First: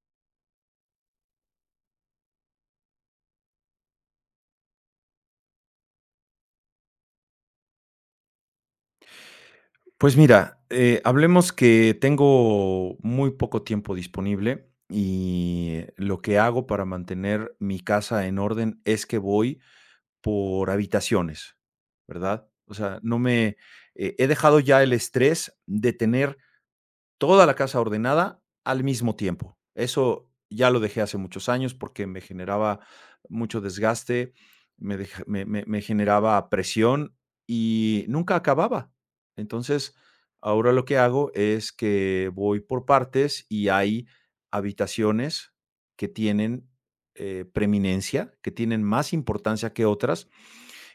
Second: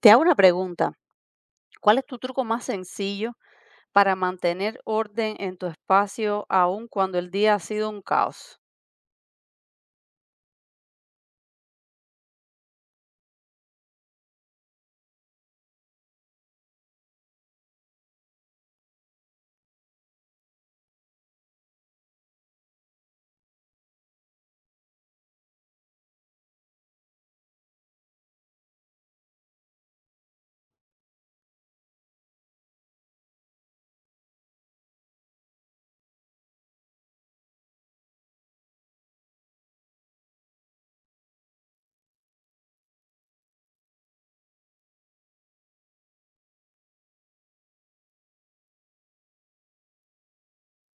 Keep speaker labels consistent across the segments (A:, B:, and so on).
A: Te hago una pregunta. ¿Cuál es tu truco más sencillo para mantener orden en tu espacio aun cuando el día ha sido un caos?
B: Pues mira, hablemos que tengo muy poco tiempo disponible, y lo que hago para mantener mi casa en orden es que voy por habitaciones, ¿verdad? O sea, no me he dejado ya el estrés de tener toda la casa ordenada al mismo tiempo. Eso ya lo dejé hace muchos años porque me generaba mucho desgaste, me, deja- me- me- me generaba presión y nunca acababa. Entonces, ahora lo que hago es que voy por partes, y hay habitaciones que tienen preeminencia, que tienen más importancia que otras,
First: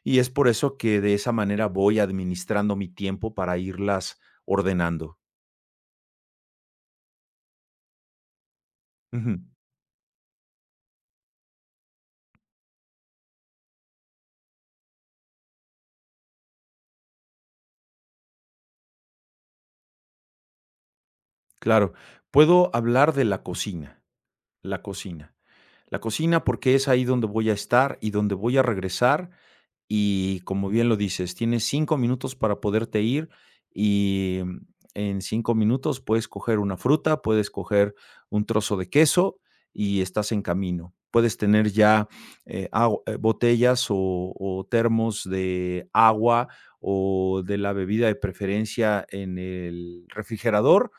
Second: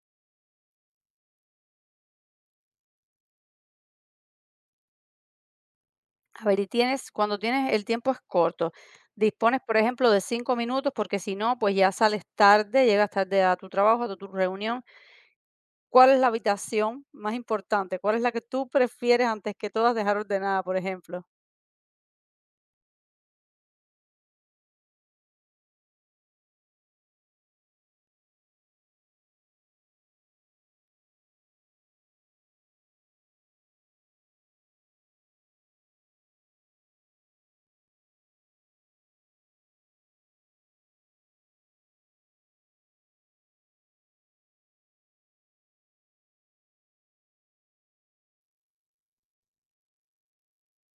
B: y es por eso que de esa manera voy administrando mi tiempo para irlas ordenando.
A: A ver, y tienes, cuando tienes el tiempo es corto,
B: Ujú.
A: dispones, por ejemplo, de 5 minutos, porque si no, pues ya sales tarde, llegas tarde a tu trabajo, a tu reunión. ¿Cuál es la habitación más importante? ¿Cuál es la que tú prefieres antes que todas dejar ordenada, por ejemplo?
B: Claro, puedo hablar de la cocina, la cocina. La cocina, porque es ahí donde voy a estar y donde voy a regresar. Y como bien lo dices, tienes 5 minutos para poderte ir, y en 5 minutos puedes coger una fruta, puedes coger un trozo de queso y estás en camino. Puedes tener ya, agu botellas o termos de agua o de la bebida de preferencia en el refrigerador,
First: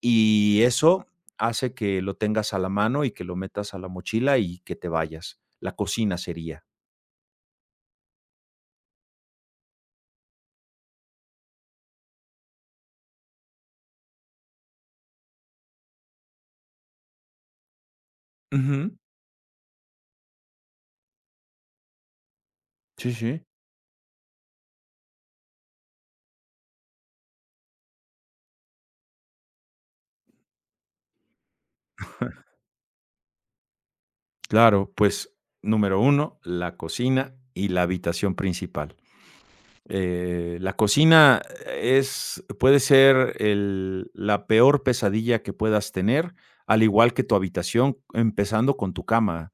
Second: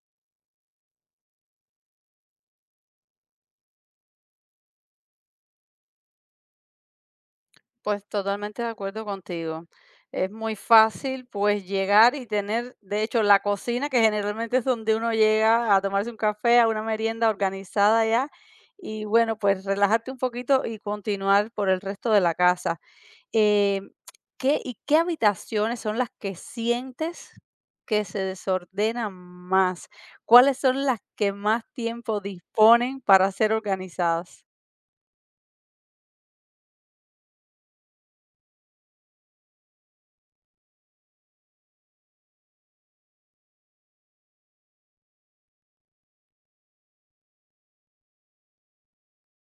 B: y eso hace que lo tengas a la mano, y que lo metas a la mochila y que te vayas. La cocina sería.
A: Pues totalmente de acuerdo contigo. Es muy fácil, pues, llegar y tener, de hecho, la cocina, que generalmente es donde uno llega a tomarse un café, a una merienda organizada ya,
B: Ujú.
A: y bueno, pues relajarte un poquito y continuar por el resto de la casa.
B: Sí, sí.
A: Eh, ¿Qué y qué habitaciones son las que sientes que se desordenan más? ¿Cuáles son las que más tiempo disponen para ser organizadas?
B: Claro, pues número uno, la cocina y la habitación principal. La cocina es, puede ser la peor pesadilla que puedas tener, al igual que tu habitación, empezando con tu cama.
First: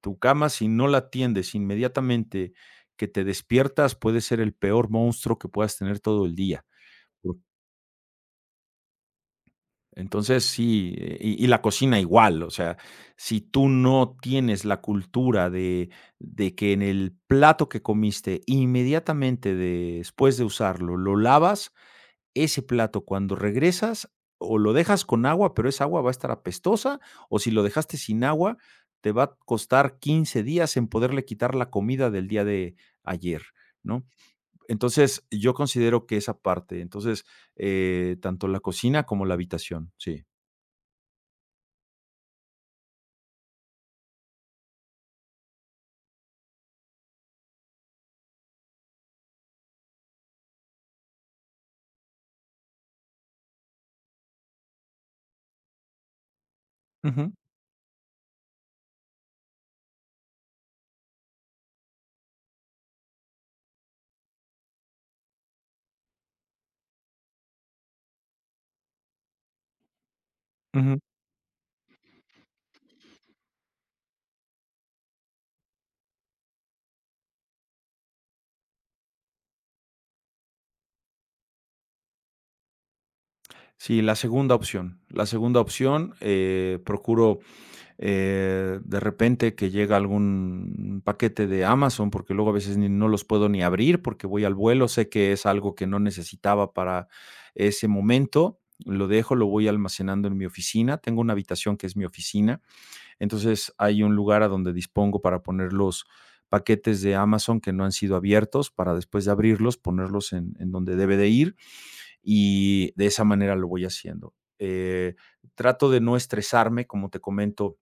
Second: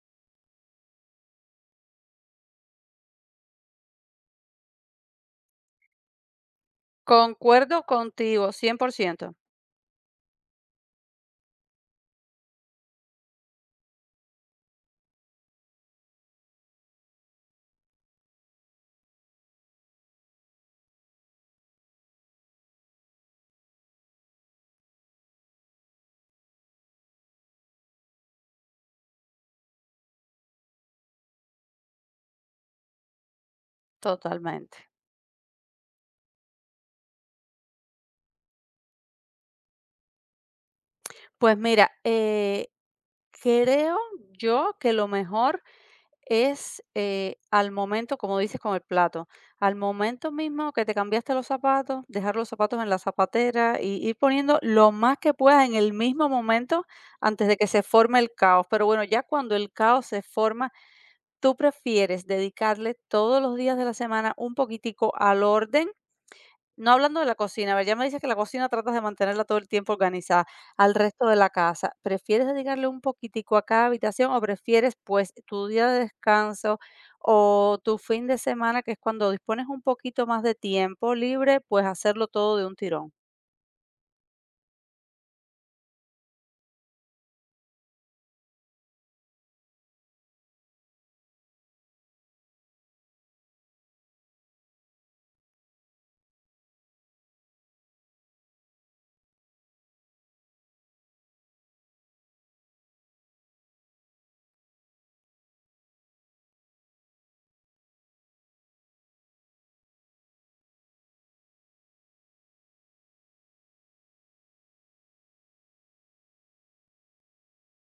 B: Tu cama, si no la atiendes inmediatamente que te despiertas, puede ser el peor monstruo que puedas tener todo el día.
A: Concuerdo contigo, 100%.
B: Entonces, sí, y la cocina igual, o sea, si tú no tienes la cultura de que en el plato que comiste, inmediatamente después de usarlo, lo lavas, ese plato cuando regresas, o lo dejas con agua, pero esa agua va a estar apestosa, o si lo dejaste sin agua, te va a costar 15 días en poderle quitar la comida del día de ayer, ¿no?
A: Totalmente.
B: Entonces, yo considero que esa parte, entonces, tanto la cocina como la habitación, sí.
A: Pues mira, creo yo que lo mejor es al momento, como dices con el plato, al momento mismo que te cambiaste los zapatos, dejar los zapatos en la zapatera y ir poniendo lo más que puedas en el mismo momento
B: Ujú,
A: antes de que se forme el caos. Pero bueno, ya cuando el caos se forma, tú prefieres dedicarle todos los días de la semana un poquitico al orden. No hablando de la cocina, a ver, ya me dices que la cocina tratas de mantenerla todo el tiempo organizada. Al
B: ujú.
A: resto de la casa, ¿prefieres dedicarle un poquitico a cada habitación o prefieres, pues, tu día de descanso o tu fin de semana, que es cuando dispones un poquito más de tiempo libre, pues hacerlo todo de un tirón?
B: Sí, la segunda opción. La segunda opción, procuro, de repente que llega algún paquete de Amazon, porque luego a veces ni no los puedo ni abrir porque voy al vuelo, sé que es algo que no necesitaba para ese momento, lo dejo, lo voy almacenando en mi oficina, tengo una habitación que es mi oficina, entonces hay un lugar a donde dispongo para poner los paquetes de Amazon que no han sido abiertos, para después de abrirlos ponerlos en donde debe de ir, y de esa manera lo voy haciendo. Trato de no estresarme, como te comento,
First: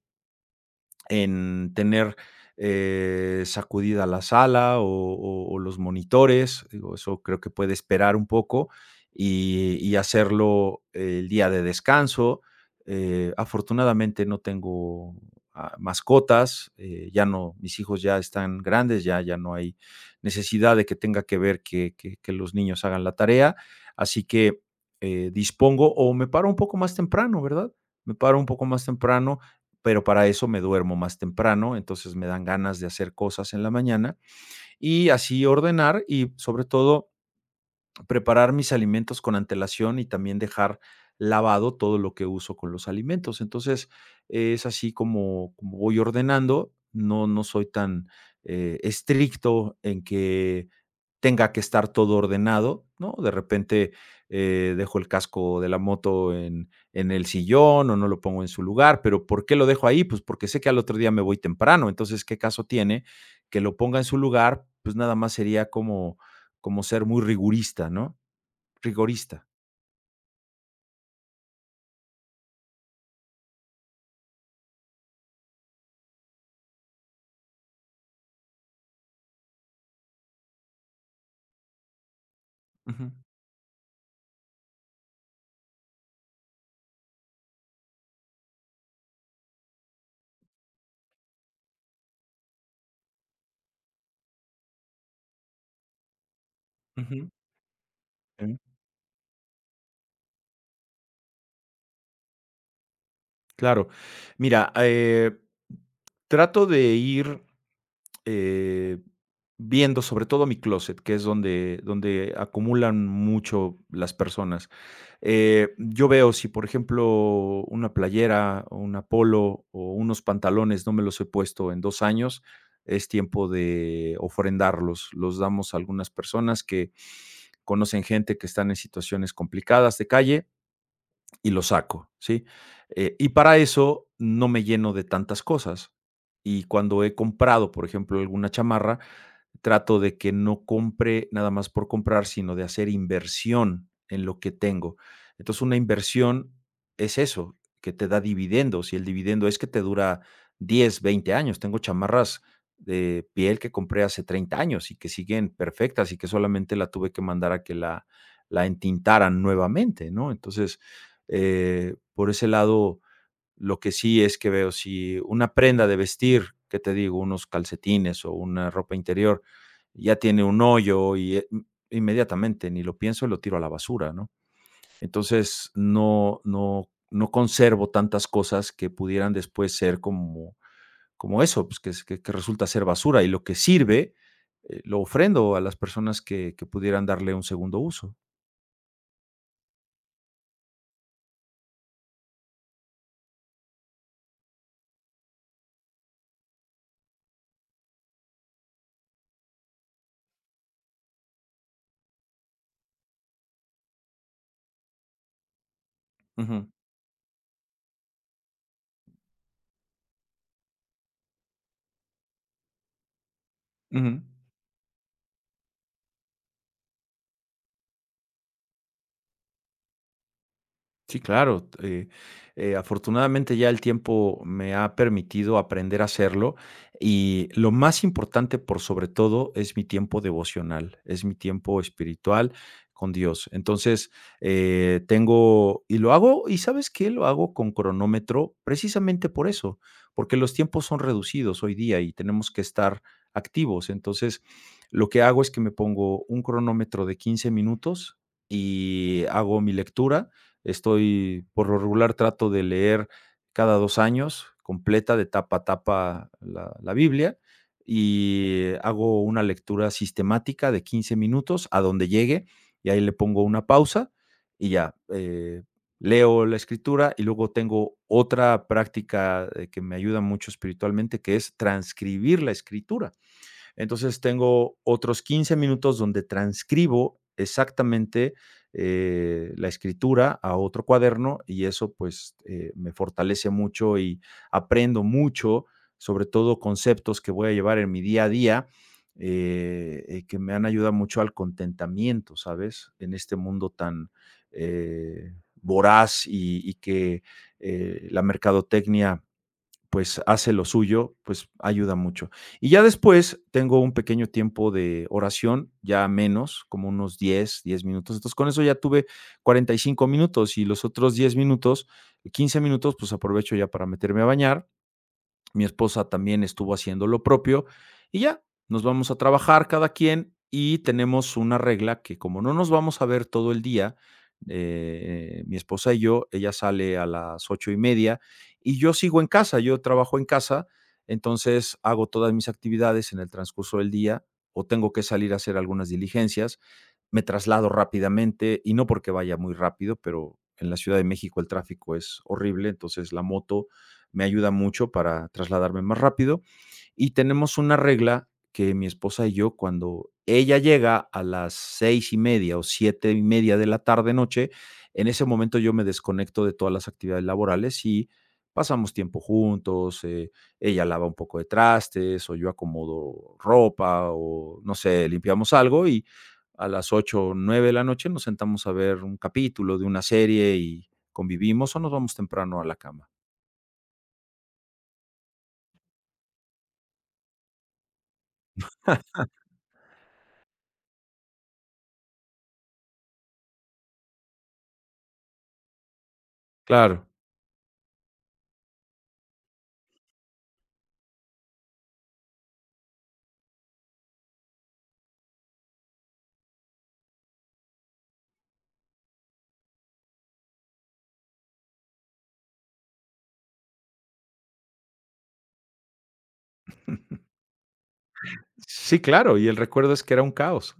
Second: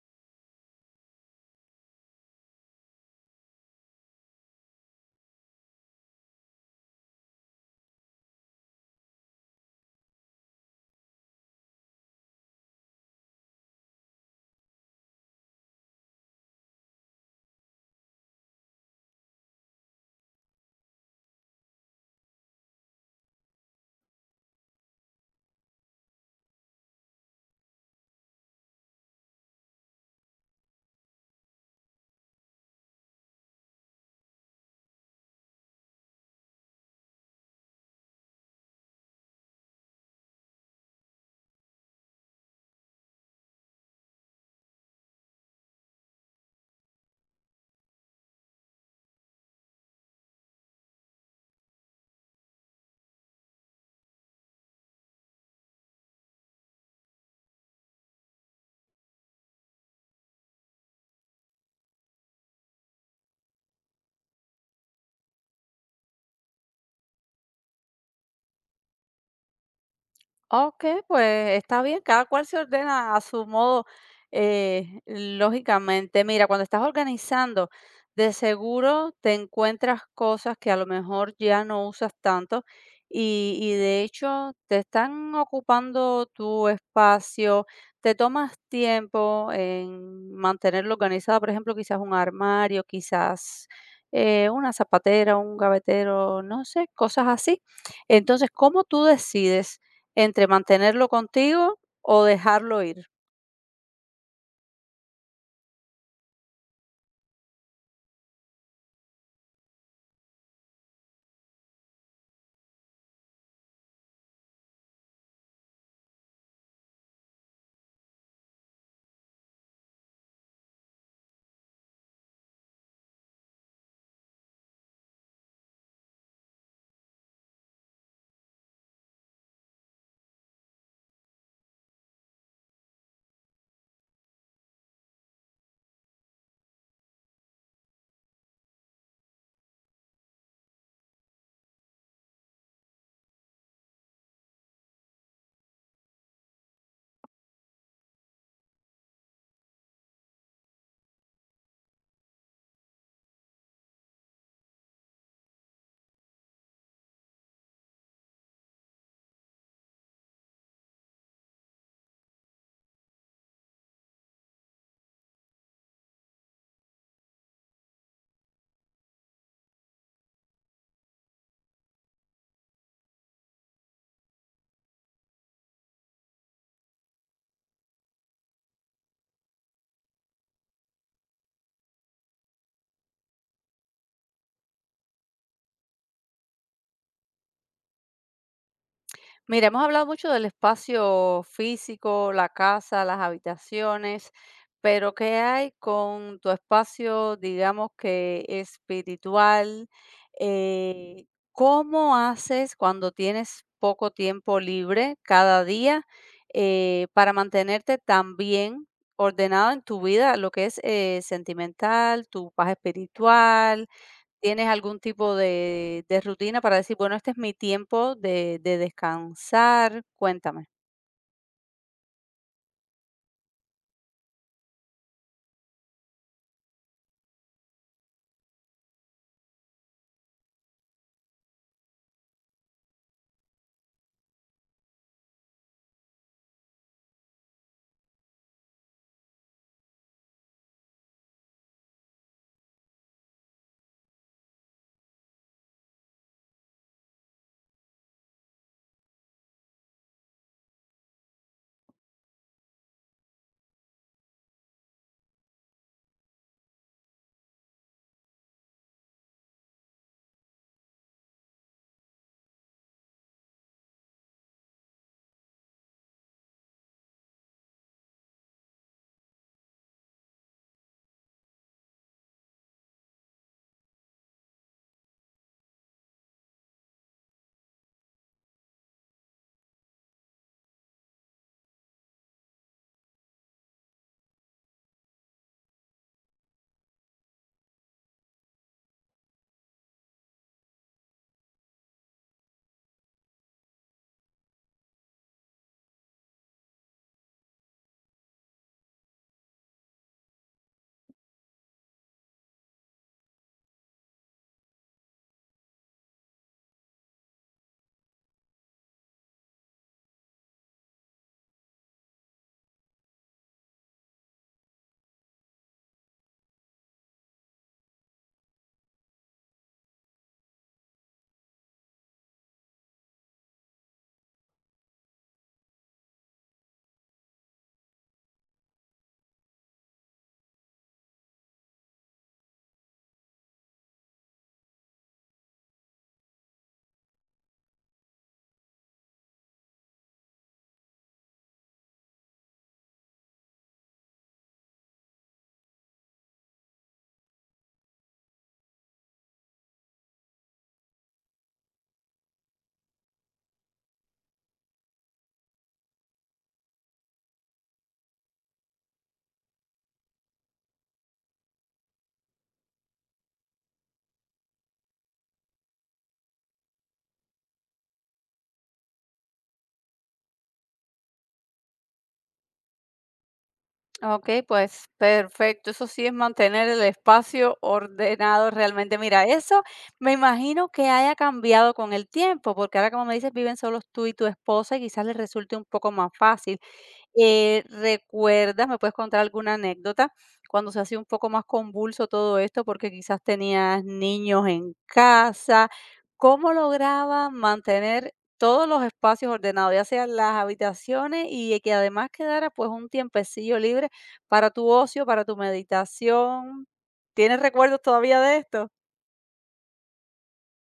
B: en tener sacudida la sala o, o los monitores. Digo, eso creo que puede esperar un poco, y hacerlo el día de descanso. Afortunadamente no tengo mascotas, ya no, mis hijos ya están grandes, ya, ya no hay necesidad de que tenga que ver que, que los niños hagan la tarea. Así que dispongo, o me paro un poco más temprano, ¿verdad? Me paro un poco más temprano, pero para eso me duermo más temprano, entonces me dan ganas de hacer cosas en la mañana y así ordenar, y sobre todo preparar mis alimentos con antelación, y también dejar lavado todo lo que uso con los alimentos. Entonces es así como, como voy ordenando, no, no soy tan estricto en que tenga que estar todo ordenado, ¿no? De repente, dejo el casco de la moto en el sillón, o no lo pongo en su lugar, pero, ¿por qué lo dejo ahí? Pues, porque sé que al otro día me voy temprano, entonces, ¿qué caso tiene que lo ponga en su lugar? Pues, nada más sería como como ser muy rigurista, ¿no? Rigorista.
A: Ok, pues está bien, cada cual se ordena a su modo, lógicamente. Mira, cuando estás organizando, de seguro te encuentras cosas que a lo mejor ya no usas tanto
B: Ujú.
A: y de hecho te están ocupando tu espacio, te tomas tiempo en mantenerlo organizado, por ejemplo, quizás un armario, quizás una zapatera, un gavetero, no sé,
B: Ujú.
A: cosas así. Entonces, ¿cómo tú decides entre mantenerlo contigo o dejarlo ir?
B: Claro. Mira, trato de ir, eh, viendo, sobre todo mi closet, que es donde acumulan mucho las personas. Yo veo si, por ejemplo, una playera, o una polo, o unos pantalones no me los he puesto en 2 años, es tiempo de ofrendarlos. Los damos a algunas personas que conocen gente que están en situaciones complicadas de calle, y lo saco, ¿sí? Y para eso no me lleno de tantas cosas. Y cuando he comprado, por ejemplo, alguna chamarra, trato de que no compre nada más por comprar, sino de hacer inversión en lo que tengo. Entonces, una inversión es eso, que te da dividendos, y el dividendo es que te dura 10 20 años. Tengo chamarras de piel que compré hace 30 años y que siguen perfectas, y que solamente la tuve que mandar a que la entintaran nuevamente, ¿no? Entonces, por ese lado, lo que sí es que veo, si una prenda de vestir, que te digo, unos calcetines o una ropa interior, ya tiene un hoyo, inmediatamente ni lo pienso y lo tiro a la basura, ¿no? Entonces, no, no, no conservo tantas cosas que pudieran después ser como, como eso, pues que, que resulta ser basura, y lo que sirve, lo ofrendo a las personas que pudieran darle un segundo uso.
A: Mira, hemos hablado mucho del espacio físico, la casa, las habitaciones, pero ¿qué hay con tu espacio, digamos que espiritual? Eh, ¿Cómo haces cuando tienes poco tiempo libre cada día
B: Ujú,
A: para mantenerte también ordenado en tu vida, lo que es sentimental, tu paz espiritual?
B: ujú.
A: ¿Tienes algún tipo de rutina para decir, bueno, este es mi tiempo de descansar? Cuéntame.
B: Sí, claro. Afortunadamente ya el tiempo me ha permitido aprender a hacerlo, y lo más importante por sobre todo es mi tiempo devocional, es mi tiempo espiritual con Dios. Entonces, tengo y lo hago, ¿y sabes qué? Lo hago con cronómetro, precisamente por eso, porque los tiempos son reducidos hoy día y tenemos que estar activos. Entonces, lo que hago es que me pongo un cronómetro de 15 minutos y hago mi lectura. Estoy, por lo regular, trato de leer cada 2 años, completa, de tapa a tapa, la Biblia, y hago una lectura sistemática de 15 minutos, a donde llegue, y ahí le pongo una pausa, y ya, leo la escritura, y luego tengo otra práctica, que me ayuda mucho espiritualmente, que es transcribir la escritura. Entonces tengo otros 15 minutos donde transcribo exactamente la escritura a otro cuaderno, y eso pues me fortalece mucho y aprendo mucho, sobre todo conceptos que voy a llevar en mi día a día, que me han ayudado mucho al contentamiento, ¿sabes? En este mundo tan eh, voraz, y que la mercadotecnia pues hace lo suyo, pues ayuda mucho. Y ya después tengo un pequeño tiempo de oración, ya menos, como unos diez minutos. Entonces con eso ya tuve 45 minutos, y los otros 10 minutos, 15 minutos, pues aprovecho ya para meterme a bañar. Mi esposa también estuvo haciendo lo propio, y ya, nos vamos a trabajar cada quien, y tenemos una regla que como no nos vamos a ver todo el día, mi esposa y yo, ella sale a las 8:30 y yo sigo en casa, yo trabajo en casa, entonces hago todas mis actividades en el transcurso del día, o tengo que salir a hacer algunas diligencias, me traslado rápidamente, y no porque vaya muy rápido, pero en la Ciudad de México el tráfico es horrible, entonces la moto me ayuda mucho para trasladarme más rápido. Y tenemos una regla que mi esposa y yo, cuando ella llega a las 6:30 o 7:30 de la tarde noche, en ese momento yo me desconecto de todas las actividades laborales, y pasamos tiempo juntos, ella lava un poco de trastes, o yo acomodo ropa, o no sé, limpiamos algo, y a las 8 o 9 de la noche nos sentamos a ver un capítulo de una serie y convivimos, o nos vamos temprano a la cama.
A: Okey, pues perfecto. Eso sí es mantener el espacio ordenado realmente. Mira, eso me imagino que haya cambiado con el tiempo, porque ahora, como me dices, viven solos tú y tu esposa y quizás les resulte un poco más fácil.
B: Claro.
A: ¿Recuerdas, me puedes contar alguna anécdota cuando se hacía un poco más convulso todo esto, porque quizás tenías niños en casa? ¿Cómo lograba mantener todos los espacios ordenados, ya sean las habitaciones y que además quedara pues un tiempecillo libre para tu ocio, para tu meditación? ¿Tienes recuerdos todavía de esto?
B: Sí, claro, y el recuerdo es que era un caos.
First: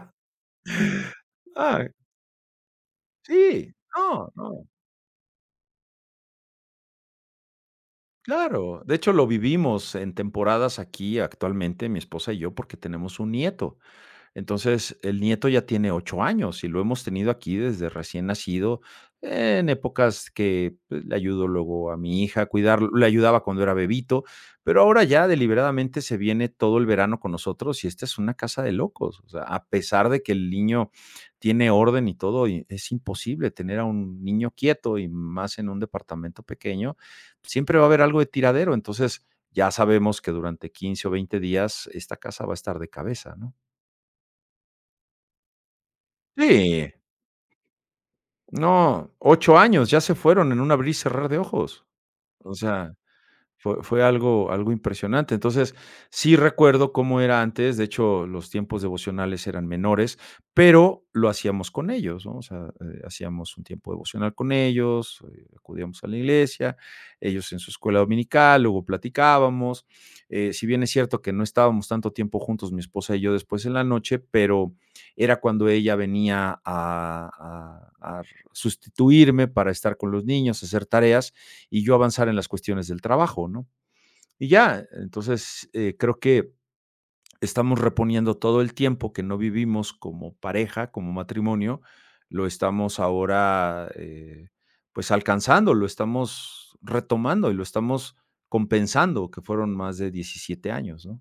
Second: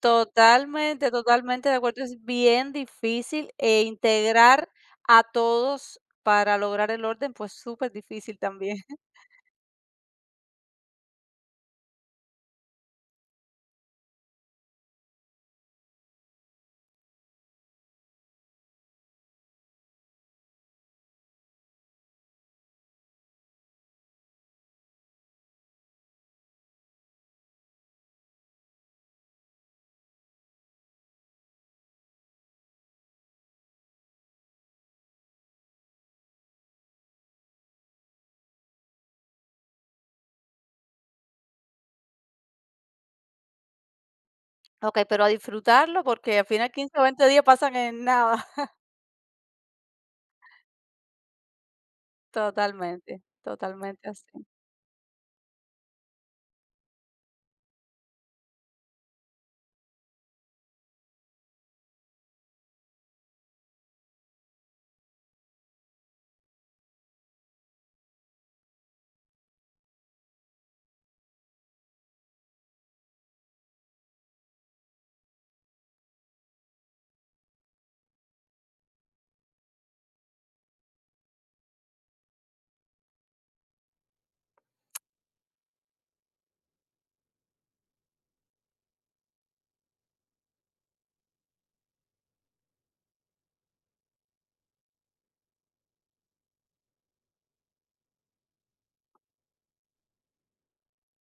A: Totalmente, totalmente de
B: Ah,
A: acuerdo. Es bien difícil,
B: sí,
A: e
B: no, no,
A: integrar a todos para lograr el orden, pues, súper difícil también.
B: claro. De hecho, lo vivimos en temporadas aquí actualmente, mi esposa y yo, porque tenemos un nieto. Entonces, el nieto ya tiene 8 años y lo hemos tenido aquí desde recién nacido, en épocas que, pues, le ayudo luego a mi hija a cuidarlo, le ayudaba cuando era bebito, pero ahora ya deliberadamente se viene todo el verano con nosotros, y esta es una casa de locos. O sea, a pesar de que el niño tiene orden y todo, y es imposible tener a un niño quieto, y más en un departamento pequeño, siempre va a haber algo de tiradero. Entonces, ya sabemos que durante 15 o 20 días esta casa va a estar de cabeza, ¿no?
A: Okey, pero a disfrutarlo porque al final
B: Sí,
A: 15 o 20 días pasan en nada.
B: no, 8 años ya se fueron en un abrir y cerrar de ojos. O sea,
A: Totalmente,
B: fue
A: totalmente así.
B: algo impresionante. Entonces, sí recuerdo cómo era antes, de hecho, los tiempos devocionales eran menores, pero lo hacíamos con ellos, ¿no? O sea, hacíamos un tiempo devocional con ellos, acudíamos a la iglesia, ellos en su escuela dominical, luego platicábamos. Si bien es cierto que no estábamos tanto tiempo juntos, mi esposa y yo después en la noche, pero era cuando ella venía a sustituirme para estar con los niños, hacer tareas, y yo avanzar en las cuestiones del trabajo, ¿no? Y ya, entonces creo que estamos reponiendo todo el tiempo que no vivimos como pareja, como matrimonio, lo estamos ahora pues alcanzando, lo estamos retomando y lo estamos compensando, que fueron más de 17 años, ¿no?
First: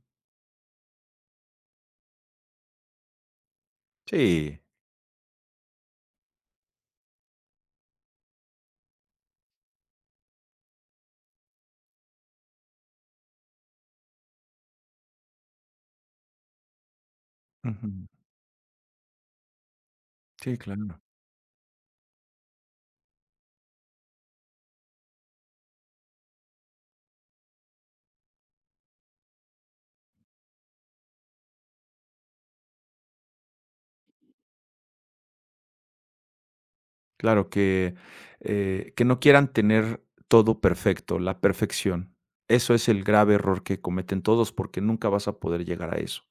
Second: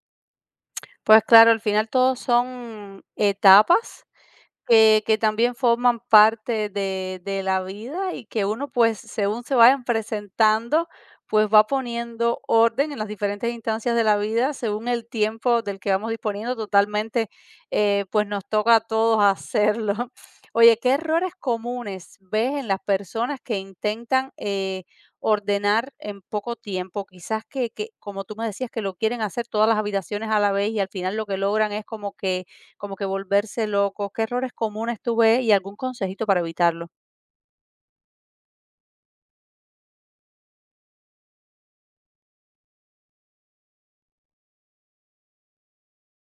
A: Pues claro, al final todos son etapas
B: Sí.
A: que también forman parte de la vida y que uno pues según se vayan presentando, pues va poniendo orden en las diferentes instancias de la vida según el tiempo del que vamos disponiendo. Totalmente,
B: Ujú.
A: pues nos toca a todos hacerlo.
B: Sí,
A: Oye, ¿qué
B: claro.
A: errores comunes ves en las personas que intentan ordenar en poco tiempo? Quizás que, como tú me decías, que lo quieren hacer todas las habitaciones a la vez y al final lo que logran es como que volverse locos. ¿Qué errores comunes tú ves y algún consejito para evitarlo?
B: Claro, que no quieran tener todo perfecto, la perfección. Eso es el grave error que cometen todos, porque nunca vas a poder llegar a eso.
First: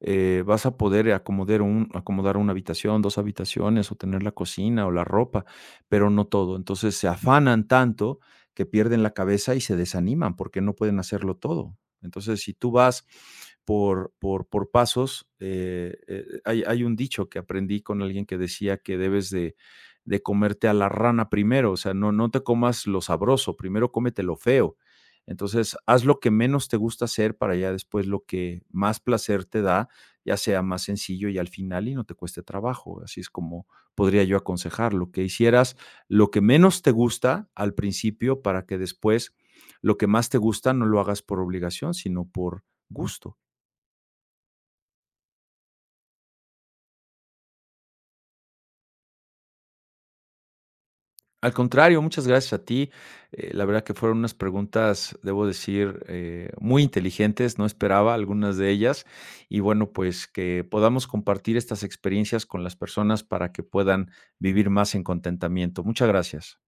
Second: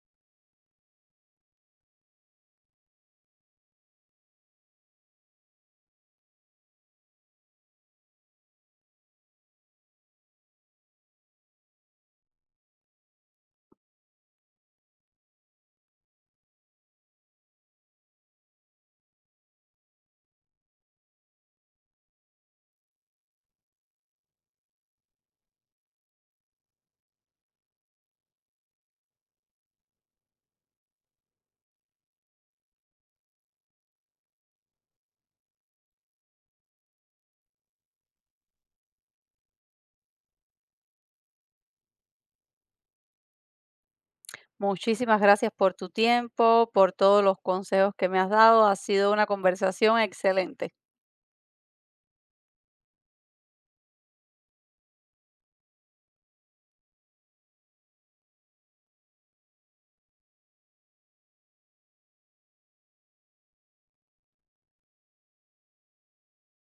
B: Vas a poder acomodar, acomodar una habitación, 2 habitaciones, o tener la cocina o la ropa, pero no todo. Entonces se afanan tanto que pierden la cabeza y se desaniman porque no pueden hacerlo todo. Entonces, si tú vas por pasos, hay, hay un dicho que aprendí con alguien que decía que debes de comerte a la rana primero, o sea, no, no te comas lo sabroso, primero cómete lo feo. Entonces, haz lo que menos te gusta hacer, para ya después lo que más placer te da ya sea más sencillo, y al final y no te cueste trabajo. Así es como podría yo aconsejarlo, que hicieras lo que menos te gusta al principio, para que después lo que más te gusta no lo hagas por obligación, sino por gusto.
A: Muchísimas gracias por tu tiempo, por todos los consejos que me has dado. Ha sido una conversación excelente.
B: Al contrario, muchas gracias a ti. La verdad que fueron unas preguntas, debo decir, muy inteligentes, no esperaba algunas de ellas. Y bueno, pues que podamos compartir estas experiencias con las personas para que puedan vivir más en contentamiento. Muchas gracias.